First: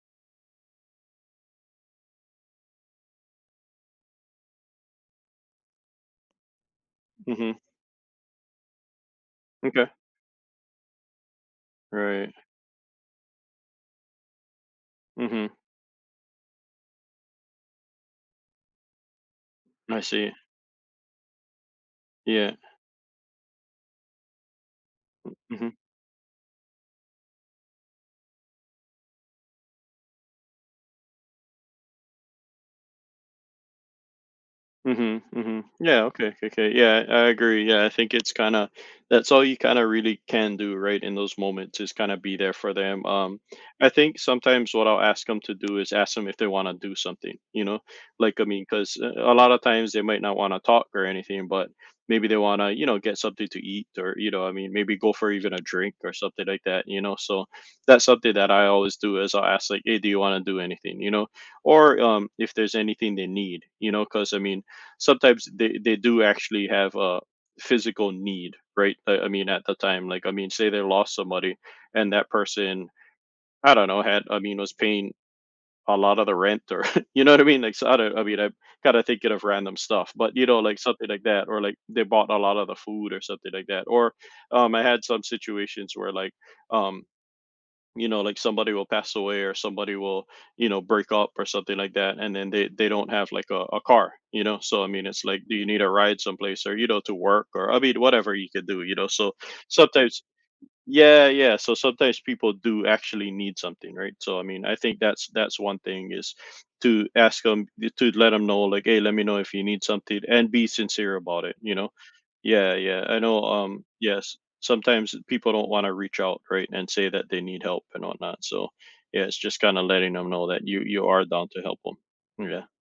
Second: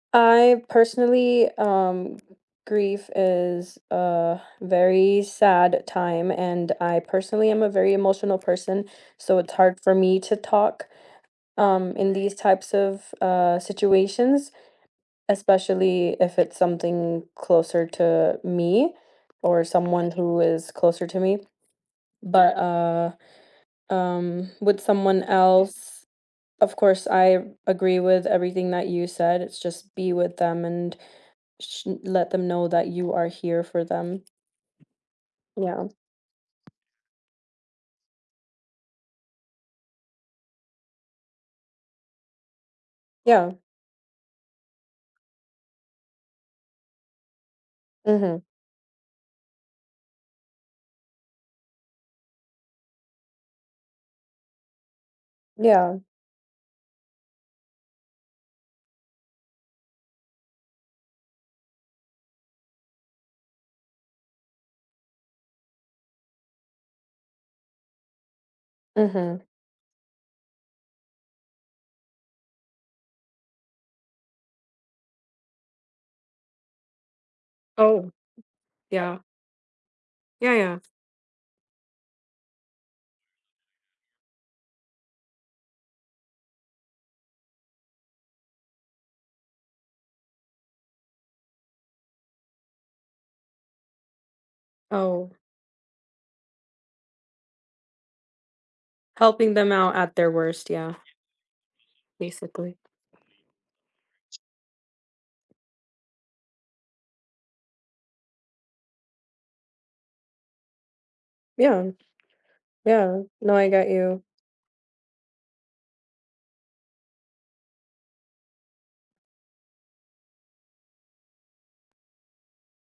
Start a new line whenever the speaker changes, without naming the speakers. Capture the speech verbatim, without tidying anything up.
I personally, um grief is a very sad time, and I personally
Mhm.
am a very emotional person, so it's hard
M'kay.
for me to talk, um, in
Right.
these types of, uh, situations,
Mhm.
especially if it's something closer to me or
I
someone
see.
who is closer to me,
Yeah.
but, uh, um, with someone
M mhm.
else, of course I agree with everything that you said. It's just be with them and sh let them know that you are here for them.
Mhm, mhm.
Yeah.
Yeah, okay, kokay. Yeah, I agree. Yeah, I think it's kinda that's all you, kinda, really can do, right, in those moments is kind of be there for them. Um,
Yeah.
I think sometimes what I'll ask 'em to do is ask 'em if they want to do something, you know, like,
Mhm.
I mean, 'cause a a lot of times, they might not want to talk or anything, but maybe they wanna, you know, get something to eat or, you know, I mean, maybe go for even a drink
Yeah.
or something like that, you know. So, that's something that I always do is I'll ask, like, "Hey, do you want to do anything," you know. Or, um, if there's anything they need, you know, 'cause I mean, sometimes they they do actually have a physical need, right? I I
Mhm.
mean, at the time, like, I mean, say they lost somebody and that person, I don't know, had, I mean, I was paying a lot of the rent or, you know what I mean? Like, so, I
Oh,
know I mean, I'm kinda
yeah.
thinking of random stuff. But, you
Yeah,
know, like
yeah.
something like that, or, like, they bought a lot of the food or something like that. Or, um, I had some situations where, like, um, you know, like, somebody will pass away or somebody will, you know, break up or something like that, and then they they don't have like a a car, you know. So I mean it's
Oh.
like, "Do you need a ride someplace or, you know, to work or," I mean, whatever you could do, you know. So,
Helping them out at
sometimes
their worst, yeah.
Yeah, yeah. So sometimes people
Basically.
do, actually, need something, right? So I mean, I think that's that's one thing is to ask 'em to let them know like, "Hey, let me know if you need something," and be sincere about it, you know.
Yeah.
Yeah, yeah, I
Yeah,
know,
no, I
um
got you.
Yes, sometimes people don't want to reach out, right, and say that they need help and whatnot, so yeah, it's just kinda letting them know that you you are down to help 'em. Yeah.